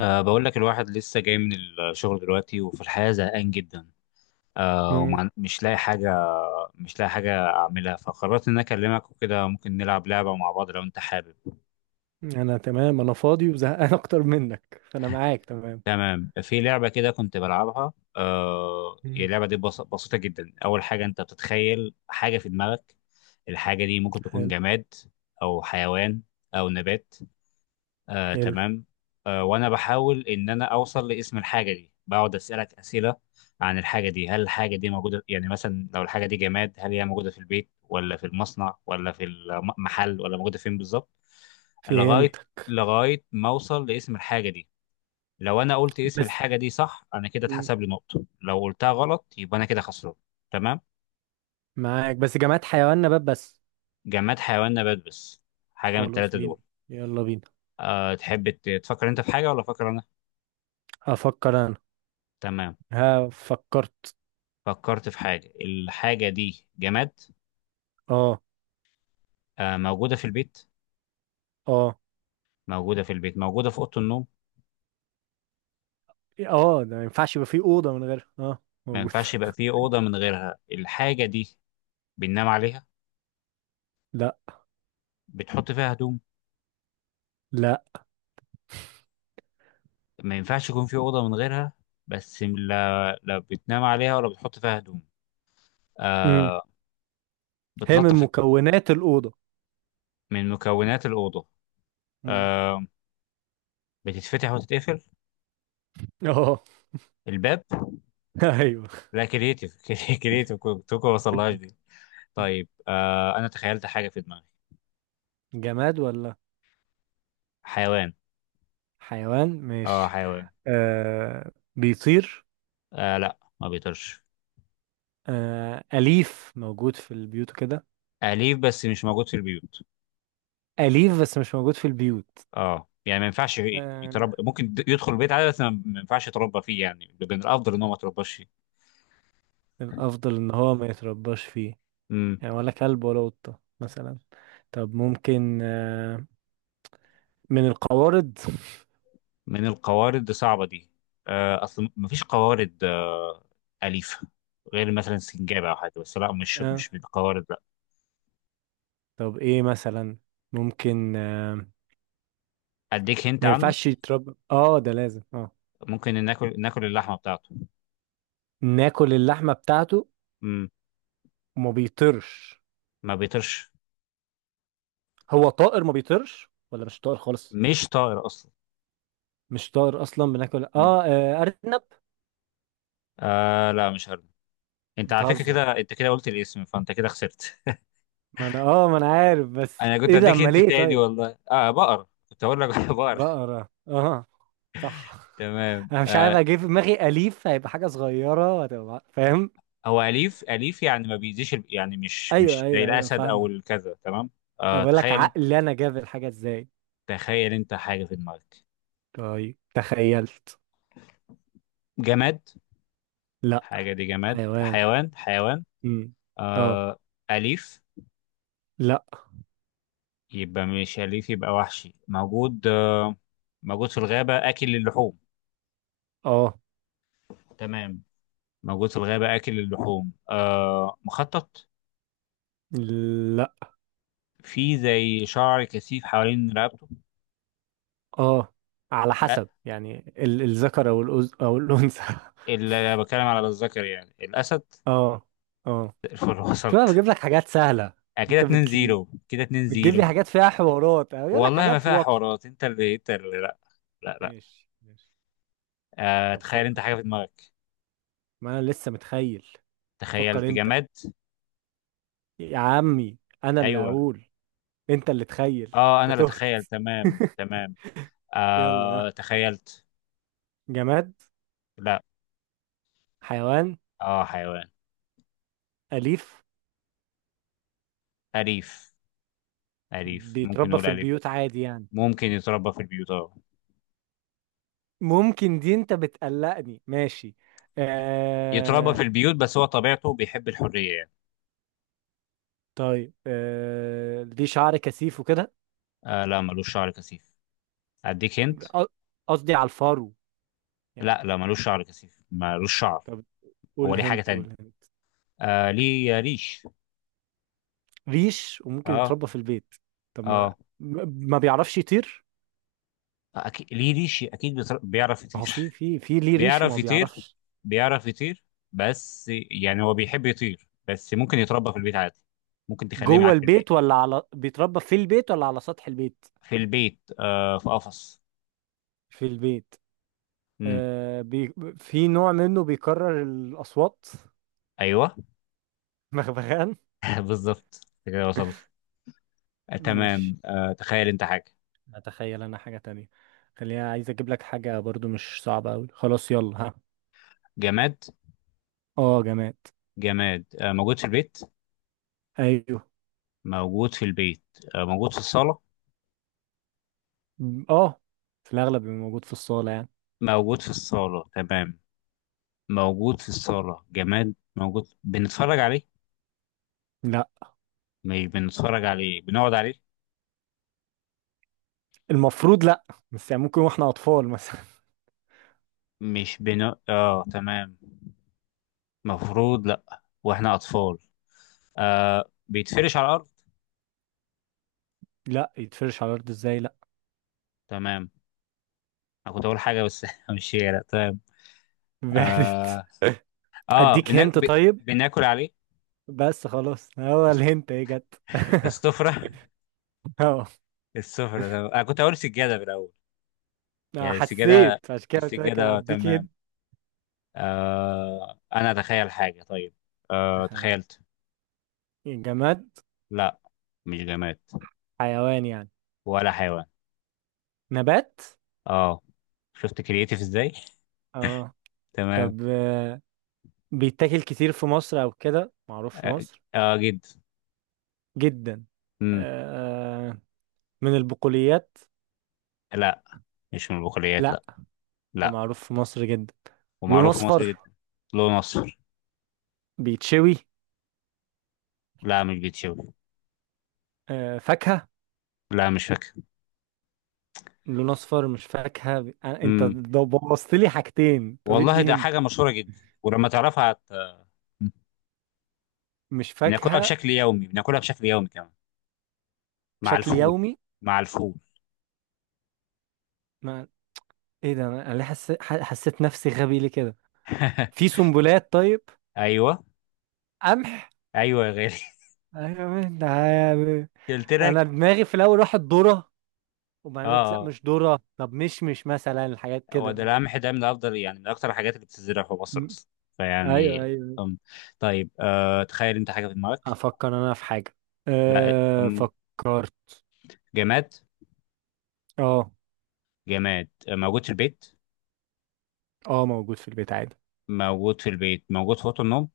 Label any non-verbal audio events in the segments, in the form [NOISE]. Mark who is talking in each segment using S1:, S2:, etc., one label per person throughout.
S1: بقول لك الواحد لسه جاي من الشغل دلوقتي، وفي الحياة زهقان جدا. أه
S2: مم.
S1: ومش لاقي حاجة مش لاقي حاجة أعملها، فقررت إن أنا أكلمك وكده ممكن نلعب لعبة مع بعض لو أنت حابب.
S2: انا تمام، انا فاضي وزهقان [LAUGHS] اكتر منك، فانا معاك تمام.
S1: تمام، في لعبة كده كنت بلعبها. هي
S2: مم.
S1: اللعبة دي بس بسيطة جدا. أول حاجة، أنت بتتخيل حاجة في دماغك. الحاجة دي ممكن تكون
S2: حلو.
S1: جماد أو حيوان أو نبات. آه
S2: حلو.
S1: تمام. وانا بحاول ان انا اوصل لاسم الحاجه دي. بقعد اسالك اسئله عن الحاجه دي. هل الحاجه دي موجوده؟ يعني مثلا لو الحاجه دي جماد، هل هي موجوده في البيت ولا في المصنع ولا في المحل، ولا موجوده فين بالظبط؟ لغايه
S2: فهمتك
S1: لغايه ما اوصل لاسم الحاجه دي. لو انا قلت اسم
S2: بس.
S1: الحاجه دي صح، انا كده
S2: مم.
S1: اتحسب لي نقطه. لو قلتها غلط، يبقى انا كده خسران. تمام.
S2: معاك، بس جماعة حيوان نبات بس.
S1: جماد، حيوان، نبات بس. حاجه من
S2: خلاص،
S1: الثلاثه
S2: مين؟
S1: دول.
S2: يلا بينا.
S1: أه، تحب تفكر انت في حاجه ولا افكر انا؟
S2: افكر انا.
S1: تمام.
S2: ها، فكرت.
S1: فكرت في حاجة. الحاجة دي جماد.
S2: اه.
S1: آه. موجودة في البيت.
S2: اه.
S1: موجودة في البيت. موجودة في أوضة النوم.
S2: اه، ده ما ينفعش يبقى فيه اوضة من غير
S1: ما
S2: موجود
S1: ينفعش يبقى
S2: [LAUGHS]
S1: في أوضة من غيرها الحاجة دي. بننام عليها؟
S2: لا،
S1: بتحط فيها هدوم؟
S2: لا.
S1: ما ينفعش يكون في أوضة من غيرها. بس لا، لا بتنام عليها ولا بتحط فيها هدوم.
S2: مم.
S1: آه.
S2: هي من
S1: بتلطف.
S2: مكونات الأوضة.
S1: من مكونات الأوضة.
S2: مم.
S1: آه. بتتفتح وتتقفل.
S2: اه.
S1: الباب.
S2: [LAUGHS] ايوه.
S1: لا كرييتيف [LAUGHS] كرييتيف، كنت ما وصلهاش دي. طيب، آه أنا تخيلت حاجة في دماغي.
S2: جماد ولا
S1: حيوان.
S2: حيوان؟
S1: اه
S2: ماشي.
S1: حيوان.
S2: بيطير؟
S1: آه، لا ما بيطيرش.
S2: آه، أليف موجود في البيوت وكده؟
S1: أليف بس مش موجود في البيوت.
S2: أليف بس مش موجود في البيوت؟
S1: اه، يعني ما ينفعش
S2: آه،
S1: يتربى. ممكن يدخل البيت عادي، بس ما ينفعش يتربى فيه. يعني من الأفضل إن هو ما يترباش فيه.
S2: الأفضل إن هو ما يترباش فيه.
S1: مم.
S2: يعني ولا كلب ولا قطة مثلا؟ طب، ممكن من القوارض؟
S1: من القوارض. دي صعبة دي. آه، أصل ما فيش قوارض آه أليفة، غير مثلا سنجابة أو حاجة. بس لا، مش
S2: آه.
S1: مش من القوارض، لا.
S2: طب، إيه مثلا؟ ممكن
S1: أديك هنت
S2: ما
S1: عنه.
S2: ينفعش يتربى، ده لازم
S1: ممكن ناكل اللحمة بتاعته.
S2: ناكل اللحمة بتاعته؟
S1: مم.
S2: وما بيطيرش؟
S1: ما بيطيرش.
S2: هو طائر ما بيطيرش ولا مش طائر خالص؟
S1: مش طائر أصلا.
S2: مش طائر أصلا، بناكل
S1: مم.
S2: أرنب.
S1: آه، لا مش هرمي. أنت على فكرة
S2: بتهزر؟
S1: كده أنت كده قلت الاسم، فأنت كده خسرت.
S2: ما انا عارف، بس
S1: انا كنت
S2: ايه ده؟
S1: اديك
S2: اما
S1: انت
S2: ليه
S1: تاني،
S2: طيب.
S1: والله. اه بقر، كنت اقول لك [LAUGHS] بقر.
S2: بقرة، اه. صح. [LAUGHS]
S1: تمام
S2: انا مش عارف
S1: آه.
S2: اجيب في دماغي، اليف هيبقى حاجة صغيرة وهتبقى فاهم.
S1: هو اليف، اليف يعني ما بيأذيش، يعني مش
S2: ايوه،
S1: مش زي
S2: ايوه، ايوه،
S1: الاسد او
S2: فاهمة.
S1: الكذا. تمام.
S2: انا
S1: آه،
S2: بقول لك عقلي انا جاب الحاجة ازاي.
S1: تخيل انت حاجه في دماغك.
S2: طيب، تخيلت.
S1: جماد؟
S2: لا.
S1: حاجه دي جماد
S2: حيوان.
S1: حيوان. حيوان.
S2: امم. اه.
S1: آه. اليف؟
S2: لا.
S1: يبقى مش اليف، يبقى وحشي. موجود آه، موجود في الغابه، اكل اللحوم.
S2: اه.
S1: تمام. موجود في الغابه، اكل اللحوم. آه، مخطط.
S2: لا.
S1: في زي شعر كثيف حوالين رقبته.
S2: اه. على
S1: لا،
S2: حسب، يعني الذكر او او الانثى [LAUGHS]
S1: اللي بتكلم على الذكر يعني الاسد.
S2: اه. اه.
S1: الفل [LAUGHS]
S2: شوف،
S1: وصلت.
S2: انا بجيب لك حاجات سهلة.
S1: كده
S2: انت
S1: 2 0، كده 2
S2: بتجيب لي
S1: 0.
S2: حاجات فيها حوارات أو يقول لك
S1: والله ما
S2: حاجات
S1: فيها
S2: واضحة.
S1: حوارات. انت اللي، لا، لا، لا.
S2: ماشي، ماشي.
S1: آه،
S2: طب،
S1: تخيل انت
S2: فكر.
S1: حاجه في دماغك.
S2: ما أنا لسه متخيل. فكر
S1: تخيلت
S2: أنت.
S1: جماد.
S2: يا عمي. أنا اللي
S1: ايوه.
S2: هقول. أنت اللي تخيل.
S1: اه انا
S2: أنت
S1: اللي
S2: تهت.
S1: اتخيل، تمام
S2: [LAUGHS]
S1: تمام.
S2: يلا
S1: آه
S2: ها.
S1: تخيلت.
S2: جماد؟
S1: لا.
S2: حيوان؟
S1: اه حيوان.
S2: أليف؟
S1: اليف. اليف، ممكن
S2: بيتربى
S1: نقول
S2: في
S1: اليف.
S2: البيوت عادي يعني؟
S1: ممكن يتربى في البيوت اه.
S2: ممكن؟ دي أنت بتقلقني. ماشي.
S1: يتربى في
S2: آه...
S1: البيوت، بس هو طبيعته بيحب الحريه يعني.
S2: طيب، دي شعر كثيف وكده؟
S1: آه، لا ملوش شعر كثيف. اديك هنت.
S2: أ- قصدي على الفرو يعني.
S1: لا، لا ملوش شعر كثيف، ملوش شعر.
S2: طب،
S1: هو
S2: قول
S1: ليه حاجة
S2: هنت،
S1: تانية.
S2: قول هنت.
S1: آه، ليه ريش.
S2: ريش وممكن
S1: اه
S2: يتربى في البيت؟ طب، ما
S1: اه.
S2: ما بيعرفش يطير.
S1: أكيد ليه ريش، أكيد بيعرف
S2: ما
S1: يطير
S2: هو في
S1: [LAUGHS]
S2: في في ليه ريش
S1: بيعرف
S2: وما
S1: يطير.
S2: بيعرفش.
S1: بيعرف يطير. بس يعني هو بيحب يطير، بس ممكن يتربى في البيت عادي. ممكن تخليه
S2: جوه
S1: معاك في البيت.
S2: البيت ولا بيتربى في البيت ولا على سطح البيت؟
S1: في البيت آه، في قفص.
S2: في البيت؟
S1: امم.
S2: آه بي... في نوع منه بيكرر الأصوات.
S1: ايوه
S2: [LAUGHS] مغبغان.
S1: [LAUGHS] بالظبط. أنت كده وصلت. آه تمام.
S2: ماشي.
S1: آه، تخيل انت حاجة.
S2: اتخيل انا حاجة تانية. خليني عايز اجيب لك حاجة برضو مش صعبة اوي. خلاص، يلا ها.
S1: جماد.
S2: اه، جماد.
S1: جماد آه، موجود في البيت.
S2: ايوه.
S1: موجود في البيت. آه، موجود في الصالة.
S2: م- اه في الاغلب بيبقى موجود في الصالة يعني.
S1: موجود في الصالة تمام. موجود في الصالة، جماد موجود. بنتفرج عليه.
S2: لا،
S1: مش بنتفرج عليه، بنقعد عليه.
S2: المفروض لا. بس يعني ممكن واحنا اطفال مثلا.
S1: مش بن اه تمام. مفروض لأ. واحنا أطفال. آه، بيتفرش على الأرض.
S2: لا، يتفرش على الارض ازاي؟ لا.
S1: تمام. أنا كنت أقول حاجة بس [LAUGHS] مش هي، لأ تمام.
S2: [LAUGHS] بعدت.
S1: اه, آه
S2: اديك
S1: بنا...
S2: هنت،
S1: ب...
S2: طيب.
S1: بناكل عليه.
S2: بس خلاص، هو
S1: الس-
S2: الهنت ايه جت؟
S1: السفرة [LAUGHS]
S2: [LAUGHS] اهو.
S1: السفرة تمام. أنا كنت أقول سجادة في الأول،
S2: أنا
S1: يعني السجادة.
S2: حسيت، عشان كده قلت لك
S1: السجادة آه،
S2: اديك
S1: تمام.
S2: هنت.
S1: آه، أنا أتخيل حاجة، طيب. آه
S2: تخيل.
S1: تخيلت.
S2: جماد؟
S1: لأ، مش جماد.
S2: حيوان يعني؟
S1: ولا حيوان.
S2: نبات؟
S1: اه. شفت كرييتيف ازاي.
S2: اه.
S1: تمام.
S2: طب، بيتاكل كتير في مصر او كده معروف في
S1: اه.
S2: مصر؟
S1: آه، جدا.
S2: جدا.
S1: امم.
S2: آه، من البقوليات؟
S1: لا، مش من البقوليات،
S2: لا.
S1: لا. لا.
S2: ومعروف في مصر جدا. لون
S1: ومعروف في مصر
S2: اصفر؟
S1: جدا. له نصر.
S2: بيتشوي؟
S1: لا، مش بيتشوي.
S2: فاكهة؟
S1: لا، مش فاكر.
S2: لون اصفر مش فاكهه، انت
S1: امم.
S2: ده بوظت لي حاجتين. طب،
S1: والله
S2: ادي
S1: ده
S2: هنت.
S1: حاجه مشهوره جدا، ولما تعرفها
S2: مش
S1: بناكلها
S2: فاكهه.
S1: بشكل يومي، بناكلها بشكل يومي كمان، مع
S2: بشكل
S1: الفول.
S2: يومي؟
S1: مع الفول.
S2: ما ايه ده، انا ليه حسيت نفسي غبي ليه كده؟ في
S1: [LAUGHS]
S2: سنبلات، طيب.
S1: ايوه،
S2: قمح؟
S1: ايوه يا غالي.
S2: أيوة، يعني.
S1: [LAUGHS] قلت لك.
S2: انا دماغي في الاول راحت ذره.
S1: اه،
S2: وبعدين قلت لا
S1: اه.
S2: مش ذره، طب مش مثلا الحاجات
S1: هو
S2: كده
S1: ده
S2: بس.
S1: القمح ده من افضل، يعني من اكتر الحاجات اللي بتزرع في مصر
S2: م-
S1: اصلا.
S2: ايوه،
S1: فيعني.
S2: ايوه.
S1: أم. طيب، آه تخيل انت حاجه في دماغك.
S2: افكر انا في حاجه.
S1: لا.
S2: أه، فكرت.
S1: جماد.
S2: اه.
S1: جماد موجود في البيت.
S2: اه، موجود في البيت عادي.
S1: موجود في البيت. موجود في أوضة النوم.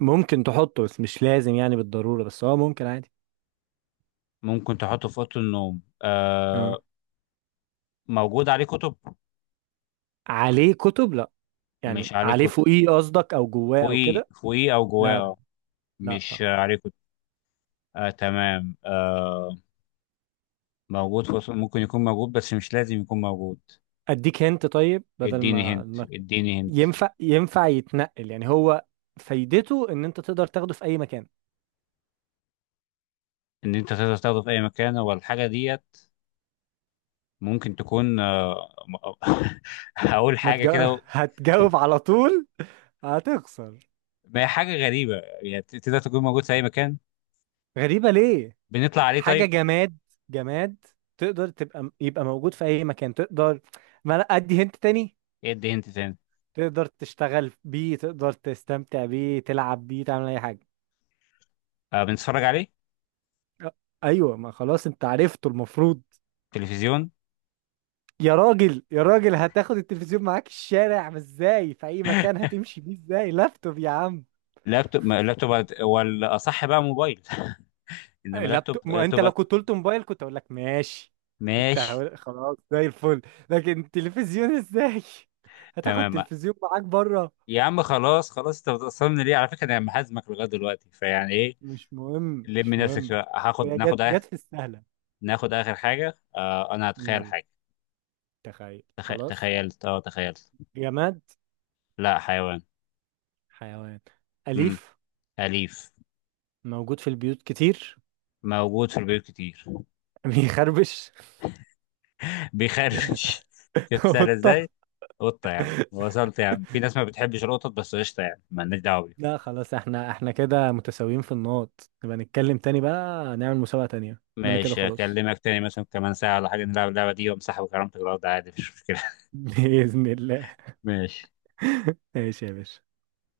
S2: ممكن تحطه بس مش لازم يعني بالضروره، بس ممكن عادي.
S1: ممكن تحطه في أوضة النوم، آه.
S2: اه.
S1: موجود عليه كتب.
S2: عليه كتب؟ لا.
S1: مش
S2: يعني
S1: عليه
S2: عليه
S1: كتب.
S2: فوقيه قصدك او جواه او
S1: فوقيه،
S2: كده؟
S1: فوقيه أو جواه،
S2: لا، لا.
S1: آه.
S2: لا، لا.
S1: مش عليه كتب. آه تمام آه. موجود في أوضة النوم. ممكن يكون موجود بس مش لازم يكون موجود.
S2: اديك هنت طيب، بدل ما ما-
S1: اديني هنت.
S2: ينفع، يتنقل يعني هو؟ فايدته ان انت تقدر تاخده في اي مكان؟
S1: ان انت تقدر تاخده في اي مكان، والحاجه ديت ممكن تكون آه، [LAUGHS] هقول
S2: ما
S1: حاجه كده.
S2: [LAUGHS] هتجاوب على طول، هتخسر.
S1: ما هي حاجه غريبه. يعني تقدر تكون موجود في اي مكان.
S2: غريبة ليه؟
S1: بنطلع عليه
S2: حاجة
S1: طيب.
S2: جماد. جماد. تقدر يبقى موجود في اي مكان، تقدر. ما لا، ادي هنت تاني.
S1: ايه، ادي انت تاني.
S2: تقدر تشتغل بيه، تقدر تستمتع بيه، تلعب بيه، تعمل اي حاجة.
S1: آه، بنتفرج عليه.
S2: أ- ايوه، ما خلاص انت عرفته المفروض.
S1: تلفزيون.
S2: يا راجل، يا راجل، هتاخد التلفزيون معاك الشارع؟ ما ازاي؟ في اي مكان هتمشي بيه ازاي؟ لابتوب يا عم.
S1: لابتوب، لابتوب. ولا اصح بقى موبايل [LAUGHS] انما لابتوب،
S2: لابتوب، ما انت
S1: لابتوب.
S2: لو كنت قلت موبايل كنت اقول لك ماشي. كنت
S1: ماشي.
S2: هقول خلاص، زي الفل. لكن تلفزيون ازاي؟ [LAUGHS] هتاخد
S1: تمام.
S2: تلفزيون معاك بره؟
S1: يا عم خلاص، خلاص. انت بتصمم ليه على فكره؟ انا محازمك لغايه دلوقتي، فيعني ايه.
S2: مش مهم،
S1: لم
S2: مش
S1: نفسك
S2: مهم.
S1: شويه.
S2: هي جت
S1: ناخد آخر.
S2: جت في السهلة.
S1: ناخد اخر حاجه. آه، انا هتخيل
S2: يلا.
S1: حاجه.
S2: تخيل خلاص.
S1: تخيلت، اه تخيلت.
S2: جماد؟
S1: لا، حيوان.
S2: حيوان؟
S1: امم.
S2: أليف؟
S1: اليف.
S2: موجود في البيوت كتير؟
S1: موجود في البيوت كتير.
S2: [LAUGHS] بيخربش؟
S1: بيخرفش [LAUGHS] شفت
S2: [LAUGHS]
S1: سهل
S2: قطة.
S1: ازاي. قطة. يعني وصلت. يعني في ناس ما بتحبش القطط، بس قشطة، يعني مالناش دعوة بيهم.
S2: لا خلاص، احنا كده متساويين في النقط، نبقى نتكلم تاني بقى، نعمل مسابقة تانية اننا كده.
S1: ماشي،
S2: خلاص.
S1: أكلمك تاني مثلا كمان ساعة ولا حاجة، نلعب اللعبة دي وأمسحها وكرامتك الأرض عادي، مفيش مشكلة.
S2: [LAUGHS] بإذن الله.
S1: [LAUGHS] ماشي.
S2: ماشي يا باشا.